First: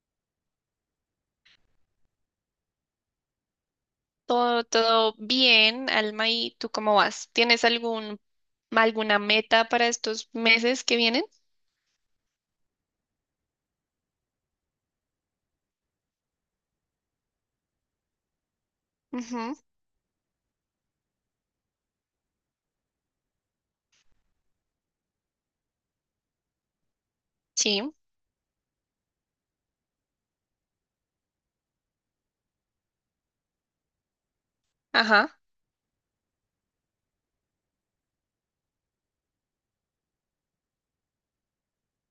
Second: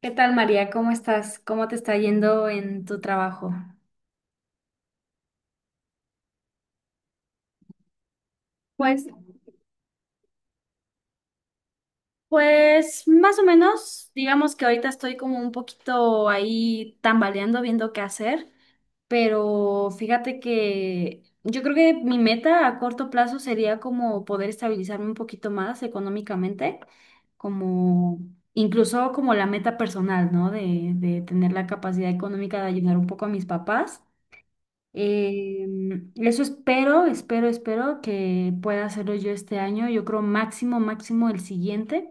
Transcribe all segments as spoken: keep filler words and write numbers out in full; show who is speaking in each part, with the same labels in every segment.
Speaker 1: ¿Qué tal, María? ¿Cómo estás? ¿Cómo te está yendo en tu trabajo?
Speaker 2: Todo, todo bien, Alma, ¿y tú cómo vas? ¿Tienes algún,
Speaker 1: Pues,
Speaker 2: alguna meta para estos meses que vienen?
Speaker 1: pues más o menos, digamos que ahorita estoy como un poquito ahí tambaleando, viendo qué hacer,
Speaker 2: Ujú.
Speaker 1: pero fíjate que yo creo que mi meta a corto plazo sería como poder estabilizarme un poquito más económicamente,
Speaker 2: Sí.
Speaker 1: como incluso como la meta personal, ¿no? De, de tener la capacidad económica de ayudar un poco a mis papás.
Speaker 2: Ajá.
Speaker 1: Eh, Eso espero, espero, espero que pueda hacerlo yo este año. Yo creo máximo, máximo el siguiente,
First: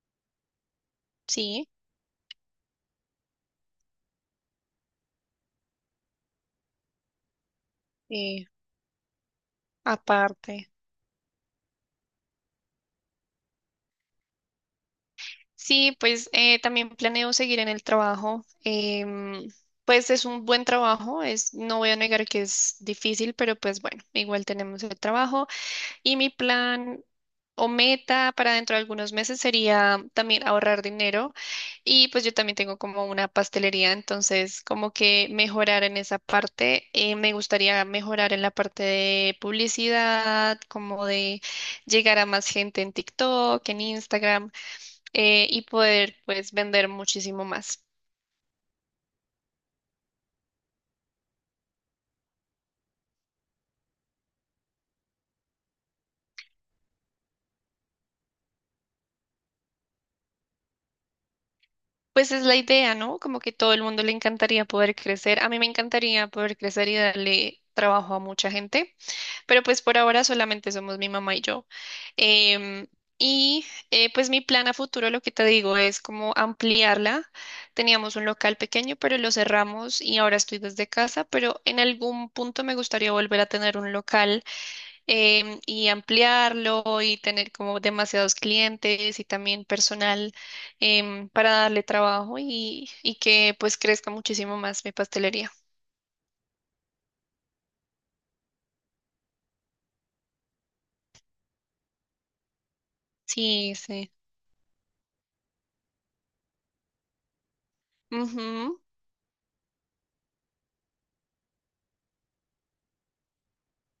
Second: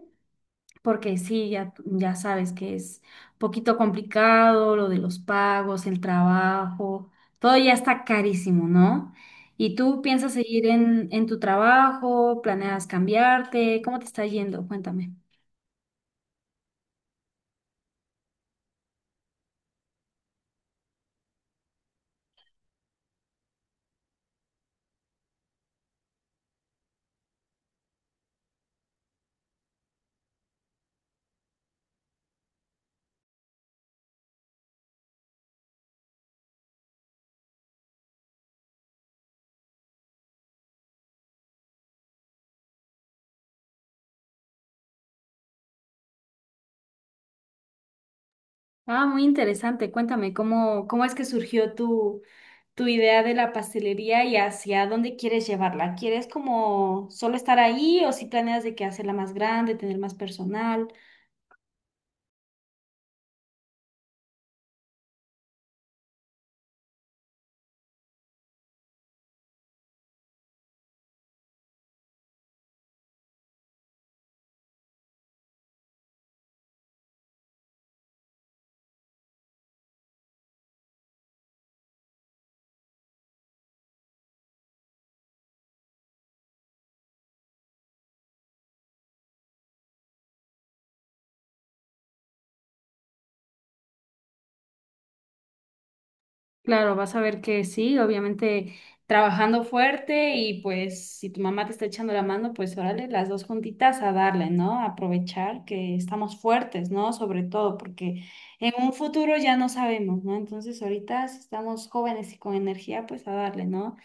Speaker 1: porque sí,
Speaker 2: Sí.
Speaker 1: ya, ya sabes que es poquito complicado lo de los pagos, el trabajo, todo ya está
Speaker 2: eh,
Speaker 1: carísimo, ¿no? ¿Y tú piensas seguir
Speaker 2: Aparte.
Speaker 1: en, en tu trabajo? ¿Planeas cambiarte? ¿Cómo te está yendo? Cuéntame.
Speaker 2: Sí, pues eh, también planeo seguir en el trabajo. em, pues es un buen trabajo, es, no voy a negar que es difícil, pero pues bueno, igual tenemos el trabajo. Y mi plan o meta para dentro de algunos meses sería también ahorrar dinero. Y pues yo también tengo como una pastelería, entonces como que mejorar en esa parte. Eh, me gustaría mejorar en la parte de publicidad, como de llegar a más gente en TikTok, en Instagram, eh, y poder pues vender muchísimo más.
Speaker 1: Ah, muy interesante. Cuéntame, ¿cómo, cómo es que surgió tu, tu idea de la pastelería y hacia dónde quieres llevarla? ¿Quieres como solo estar ahí o si planeas de que hacerla más grande, tener más personal?
Speaker 2: Pues es la idea, ¿no? Como que todo el mundo le encantaría poder crecer. A mí me encantaría poder crecer y darle trabajo a mucha gente. Pero pues por ahora solamente somos mi mamá y yo. Em, y eh, pues mi plan a futuro, lo que te digo, es como ampliarla. Teníamos un local pequeño, pero lo cerramos y ahora estoy desde casa, pero en algún punto me gustaría volver a tener un local em, y ampliarlo y tener como demasiados clientes y también personal em, para darle trabajo y, y que pues crezca muchísimo más mi pastelería.
Speaker 1: Claro, vas a ver que sí, obviamente trabajando fuerte y pues si tu mamá te está echando la mano, pues órale, las dos
Speaker 2: Sí,
Speaker 1: juntitas a
Speaker 2: sí.
Speaker 1: darle, ¿no? Aprovechar que estamos fuertes, ¿no? Sobre todo porque en
Speaker 2: Ujú.
Speaker 1: un futuro ya no sabemos, ¿no? Entonces ahorita si estamos jóvenes y con energía, pues a darle, ¿no?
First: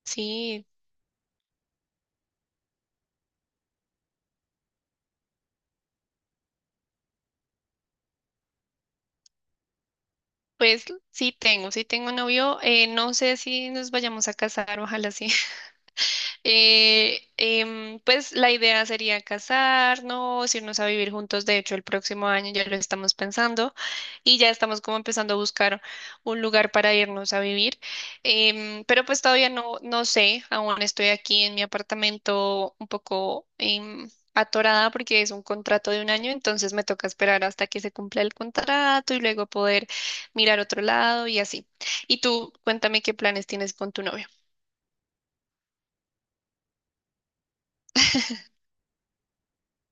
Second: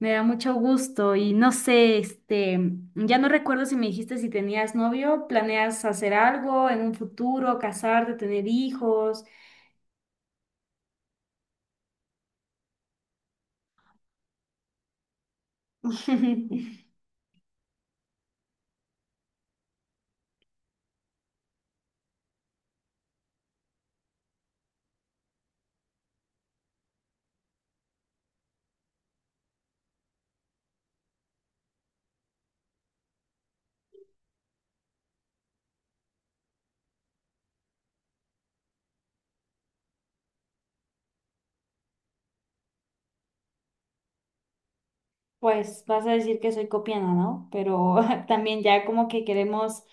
Speaker 1: Me da mucho
Speaker 2: Sí.
Speaker 1: gusto y no sé, este, ya no recuerdo si me dijiste si tenías novio, planeas hacer algo en un futuro, casarte, tener hijos.
Speaker 2: Pues sí tengo, sí tengo novio. Eh, no sé si nos vayamos a casar, ojalá sí. Eh, em, pues la idea sería casarnos, irnos a vivir juntos. De hecho, el próximo año ya lo estamos pensando y ya estamos como empezando a buscar un lugar para irnos a vivir. Em, pero pues todavía no, no sé, aún estoy aquí en mi apartamento un poco em, atorada porque es un contrato de un año, entonces me toca esperar hasta que se cumpla el contrato y luego poder mirar otro lado y así. Y tú, cuéntame qué planes tienes con tu novio.
Speaker 1: Pues vas a decir que soy copiana, ¿no? Pero también ya como que queremos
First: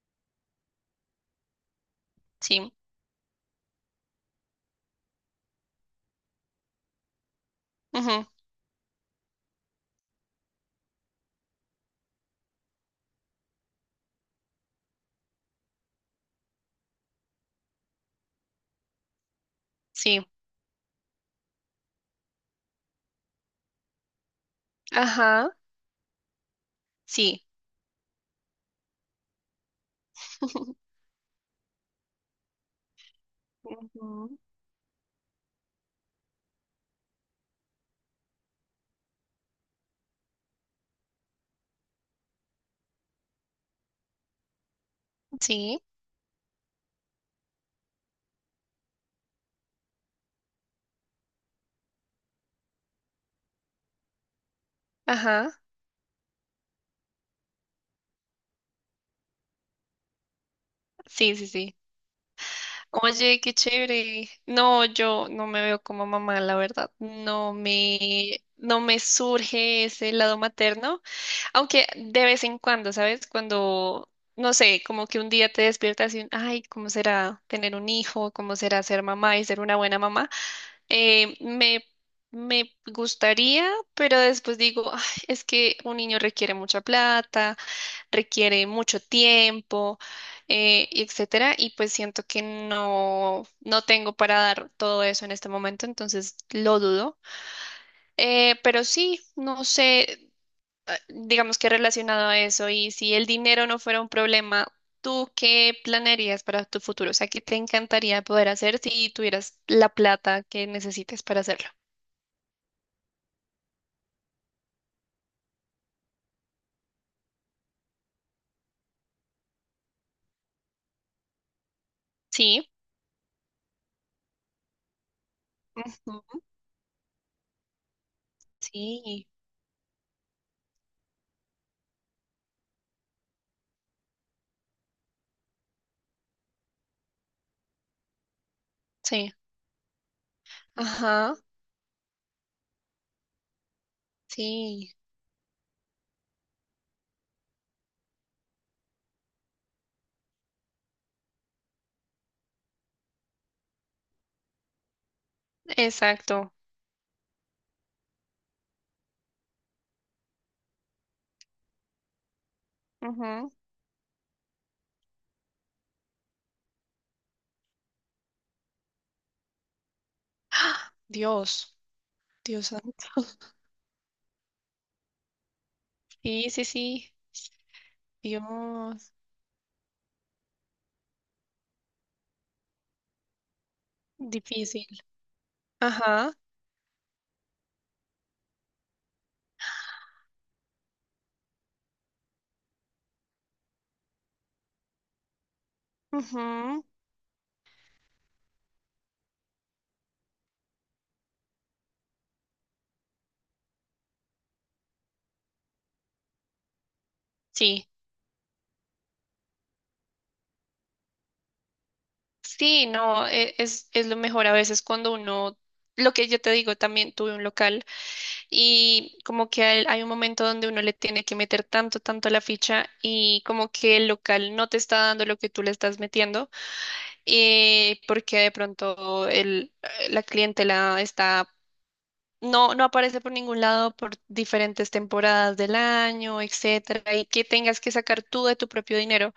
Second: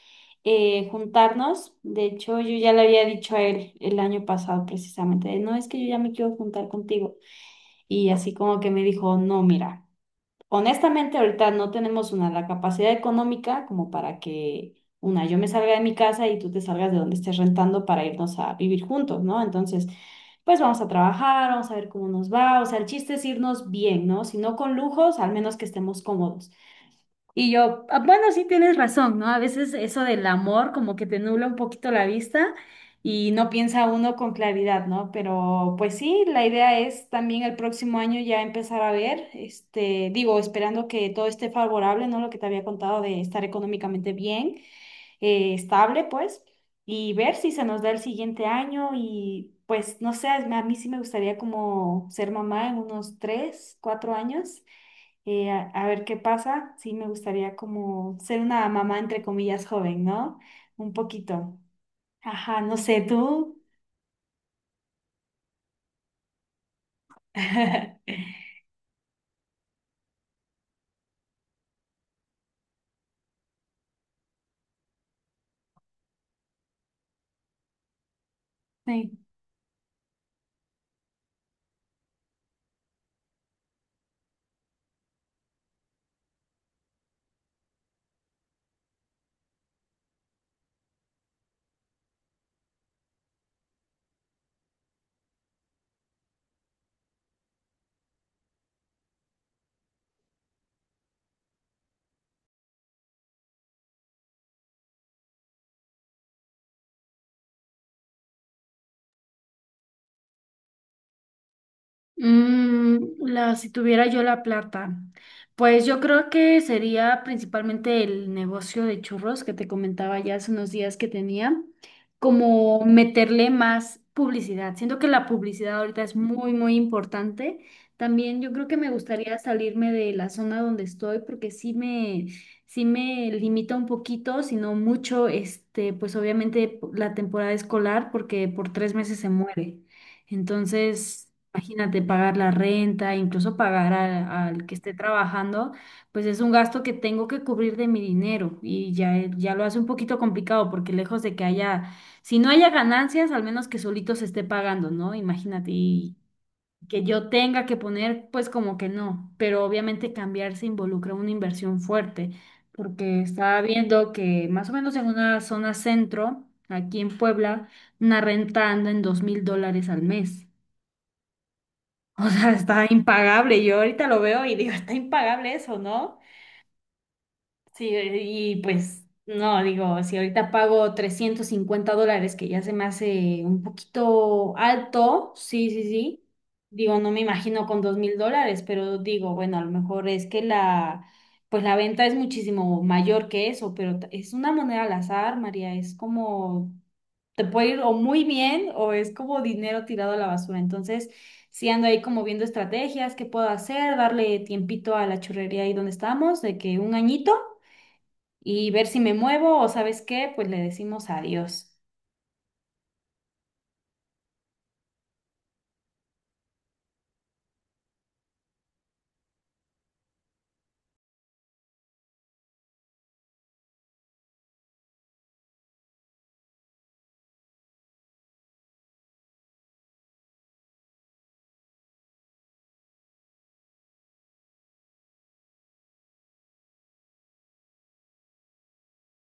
Speaker 1: eh, juntarnos. De hecho, yo ya
Speaker 2: Sí.
Speaker 1: le había dicho a él el año pasado precisamente, no es que yo ya me quiero juntar contigo. Y
Speaker 2: Ujú.
Speaker 1: así como que me dijo, no, mira. Honestamente, ahorita no tenemos una, la capacidad económica como para que, una, yo me salga de mi casa y tú te salgas de donde estés rentando para irnos a vivir juntos, ¿no? Entonces,
Speaker 2: Sí.
Speaker 1: pues vamos a trabajar, vamos a ver cómo nos va, o sea, el chiste es irnos bien, ¿no? Si no con lujos, al
Speaker 2: Ajá,
Speaker 1: menos que estemos cómodos.
Speaker 2: sí.
Speaker 1: Y yo, "Ah, bueno, sí tienes razón, ¿no? A veces eso del amor como que te nubla un poquito la vista y no piensa uno
Speaker 2: Ujú.
Speaker 1: con claridad, ¿no? Pero pues sí, la idea es también el próximo año ya empezar a ver, este, digo, esperando que todo esté favorable, ¿no? Lo que te había contado de estar económicamente bien, eh,
Speaker 2: Sí,
Speaker 1: estable, pues, y ver si se nos da el siguiente año y pues, no sé, a mí sí me gustaría como ser mamá en unos tres, cuatro años eh,
Speaker 2: ajá,
Speaker 1: a, a ver qué pasa. Sí, me gustaría como ser una mamá entre comillas joven, ¿no? Un
Speaker 2: sí, sí,
Speaker 1: poquito.
Speaker 2: sí.
Speaker 1: Ajá, no sé,
Speaker 2: Oye, qué
Speaker 1: tú.
Speaker 2: chévere. No, yo no me veo como mamá, la verdad. No me, no me surge ese lado materno, aunque de vez en cuando, ¿sabes? Cuando, no sé, como que un día te despiertas y, ay, ¿cómo será tener un hijo? ¿Cómo será ser
Speaker 1: Me
Speaker 2: mamá y ser una buena mamá? Eh, me, me gustaría, pero después digo, "Ay, es que un niño requiere mucha plata, requiere mucho tiempo, eh, y etcétera", y pues siento que no, no tengo para dar todo eso en este momento, entonces lo dudo. Eh, pero sí, no sé, eh, digamos que relacionado a eso, y si el dinero no fuera un problema, ¿tú qué planearías para tu futuro? O sea, ¿qué te encantaría poder hacer si tuvieras la plata que necesites para hacerlo?
Speaker 1: Mm, la, si tuviera yo la plata, pues yo creo que sería principalmente el negocio de churros que te comentaba ya hace unos días que tenía,
Speaker 2: Sí.
Speaker 1: como meterle más publicidad. Siento que la publicidad ahorita es
Speaker 2: Ujú.
Speaker 1: muy, muy importante. También yo creo que me
Speaker 2: Sí,
Speaker 1: gustaría salirme de la zona donde estoy porque sí me, sí me limita un poquito, sino mucho, este, pues obviamente la temporada escolar porque por tres meses se
Speaker 2: sí.
Speaker 1: muere. Entonces,
Speaker 2: Ajá,
Speaker 1: imagínate pagar la renta, incluso pagar a- al que esté
Speaker 2: sí,
Speaker 1: trabajando, pues es un gasto que tengo que cubrir de mi dinero y ya, eh, ya lo hace un poquito complicado porque lejos de que haya, si no haya ganancias, al menos que solito se esté pagando, ¿no? Imagínate, y
Speaker 2: exacto.
Speaker 1: que yo tenga que poner, pues como que no, pero obviamente cambiarse involucra una inversión fuerte porque estaba viendo que más o menos en una zona centro, aquí en Puebla, una renta anda en dos mil dólares al mes.
Speaker 2: ¡Ah, Dios!
Speaker 1: O sea,
Speaker 2: Dios
Speaker 1: está
Speaker 2: santo.
Speaker 1: impagable. Yo ahorita lo veo y digo, está impagable eso, ¿no?
Speaker 2: Sí, sí, sí.
Speaker 1: Sí, y pues
Speaker 2: Dios,
Speaker 1: no, digo, si ahorita pago trescientos cincuenta dólares, que ya se me hace un poquito
Speaker 2: difícil.
Speaker 1: alto, sí, sí, sí.
Speaker 2: Ajá.
Speaker 1: Digo, no me imagino con dos mil dólares, pero digo, bueno, a lo mejor es que la, pues la venta es muchísimo mayor que eso, pero t- es una moneda al azar, María, es como
Speaker 2: Ujú.
Speaker 1: te puede ir o muy bien o es como dinero tirado a la basura. Entonces, sí ando ahí como viendo estrategias, qué puedo hacer, darle tiempito a la churrería ahí donde estamos, de que un añito
Speaker 2: Sí,
Speaker 1: y ver si me muevo o sabes qué, pues le decimos adiós.
Speaker 2: sí, no, e- es, es lo mejor a veces cuando uno, lo que yo te digo, también tuve un local y como que hay, hay un momento donde uno le tiene que meter tanto, tanto la ficha y como que el local no te está dando lo que tú le estás metiendo, eh, porque de pronto el, la clientela está no, no aparece por ningún lado por diferentes temporadas del año, etcétera, y que tengas que sacar tú de tu propio dinero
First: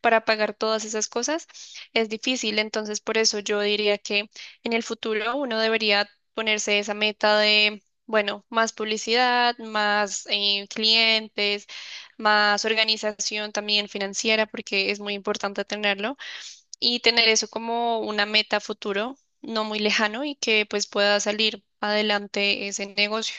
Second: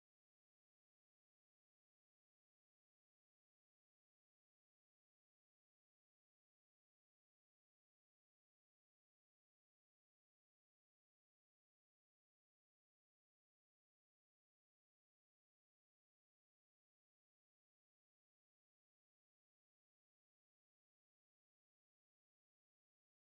Speaker 2: para pagar todas esas cosas, es difícil. Entonces, por eso yo diría que en el futuro uno debería ponerse esa meta de, bueno, más publicidad, más eh, clientes, más organización también financiera, porque es muy importante tenerlo y tener eso como una meta futuro, no muy lejano y que pues pueda salir adelante ese negocio.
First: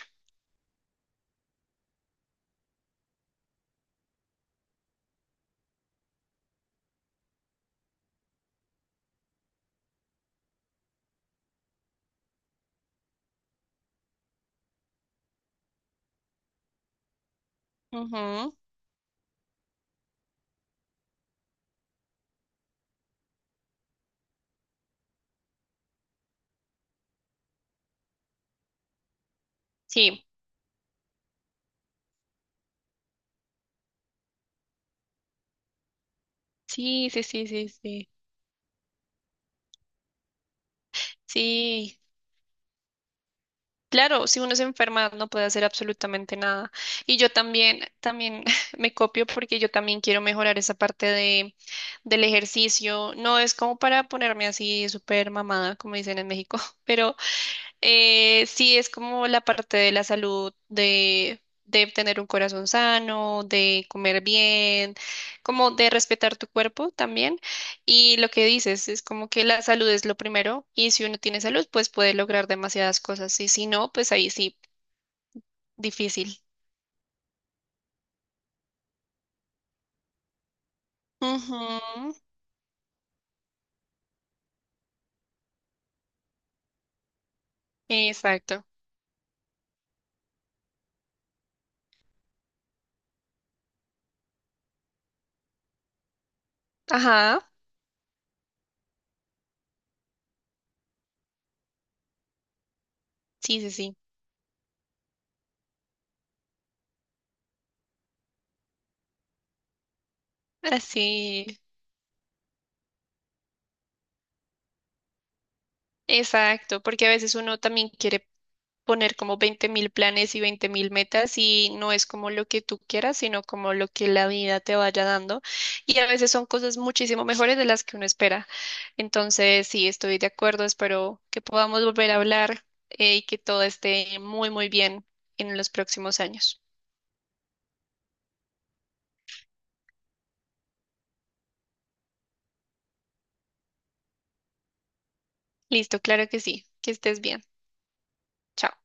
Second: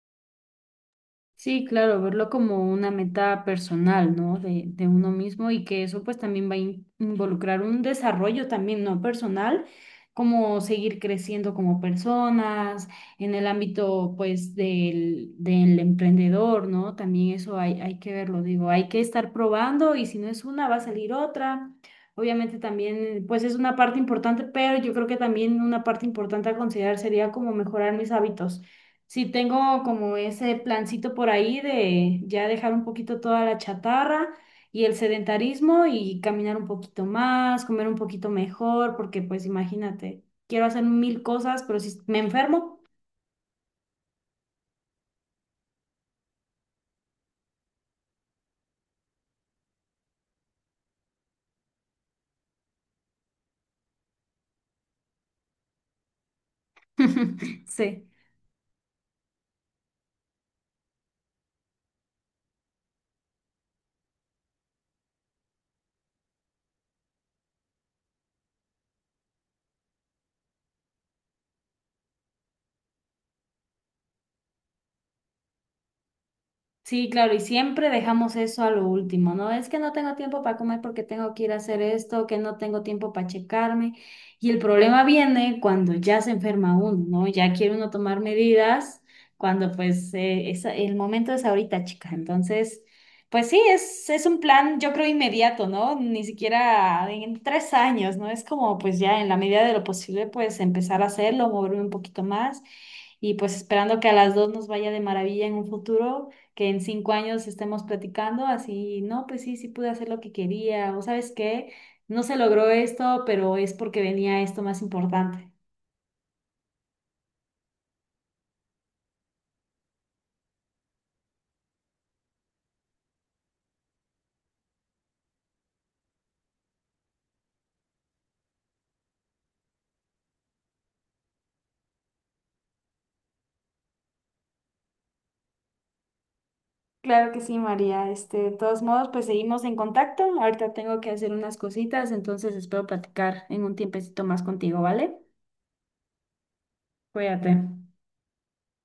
Speaker 1: Sí, claro, verlo como una meta personal, ¿no? De, de uno mismo y que eso pues también va a in- involucrar un desarrollo también, ¿no? Personal, como seguir creciendo como personas en el ámbito pues del, del emprendedor, ¿no? También eso hay, hay que verlo,
Speaker 2: Ujú.
Speaker 1: digo, hay que estar probando y si no es una va a salir otra. Obviamente también pues es una parte importante, pero yo creo que también una parte importante a considerar sería como mejorar mis hábitos. Sí, tengo como
Speaker 2: Sí,
Speaker 1: ese plancito por ahí de ya dejar un poquito toda la chatarra y el sedentarismo y caminar un poquito
Speaker 2: sí, sí, sí,
Speaker 1: más,
Speaker 2: sí,
Speaker 1: comer un
Speaker 2: sí.
Speaker 1: poquito mejor, porque pues imagínate, quiero hacer mil cosas, pero si
Speaker 2: Sí,
Speaker 1: me enfermo,
Speaker 2: claro, si uno se enferma no puede hacer absolutamente nada. Y yo también, también me copio porque yo también quiero mejorar esa parte de, del ejercicio. No es como para ponerme así súper mamada, como dicen en México, pero
Speaker 1: sí.
Speaker 2: Eh, sí, es como la parte de la salud, de, de tener un corazón sano, de comer bien, como de respetar tu cuerpo también. Y lo que dices es como que la salud es lo primero y si uno tiene salud, pues puede lograr demasiadas cosas y si no, pues ahí sí, difícil.
Speaker 1: Sí, claro, y siempre dejamos eso a lo último, ¿no? Es que no tengo tiempo para comer porque tengo que ir a hacer
Speaker 2: Ujú,
Speaker 1: esto, que no tengo tiempo para checarme. Y el problema viene cuando ya se enferma uno, ¿no? Ya quiere uno tomar
Speaker 2: Exacto.
Speaker 1: medidas cuando pues eh, es- el momento es ahorita, chica. Entonces, pues sí, es, es un plan, yo creo, inmediato, ¿no? Ni siquiera
Speaker 2: Ajá,
Speaker 1: en tres años, ¿no? Es como pues ya en la medida de lo posible pues empezar a hacerlo, moverme un poquito más y pues
Speaker 2: sí, sí, sí.
Speaker 1: esperando que a las dos nos vaya de maravilla en un futuro que en cinco años estemos platicando así, no, pues sí, sí pude hacer lo que quería, o sabes
Speaker 2: Así.
Speaker 1: qué, no se logró esto, pero es porque venía esto más importante.
Speaker 2: Exacto, porque a veces uno también quiere poner como veinte mil planes y veinte mil metas y no es como lo que tú quieras, sino como lo que la vida te vaya dando. Y a veces son cosas muchísimo mejores de las que uno espera. Entonces, sí, estoy de acuerdo, espero que podamos volver a hablar, eh, y que todo esté muy, muy bien en los próximos años.
Speaker 1: Claro que sí, María. Este, de todos modos, pues seguimos en contacto. Ahorita tengo que hacer unas cositas, entonces espero platicar en un tiempecito más contigo, ¿vale?
Speaker 2: Listo, claro que sí, que estés bien.
Speaker 1: Cuídate.
Speaker 2: Chao.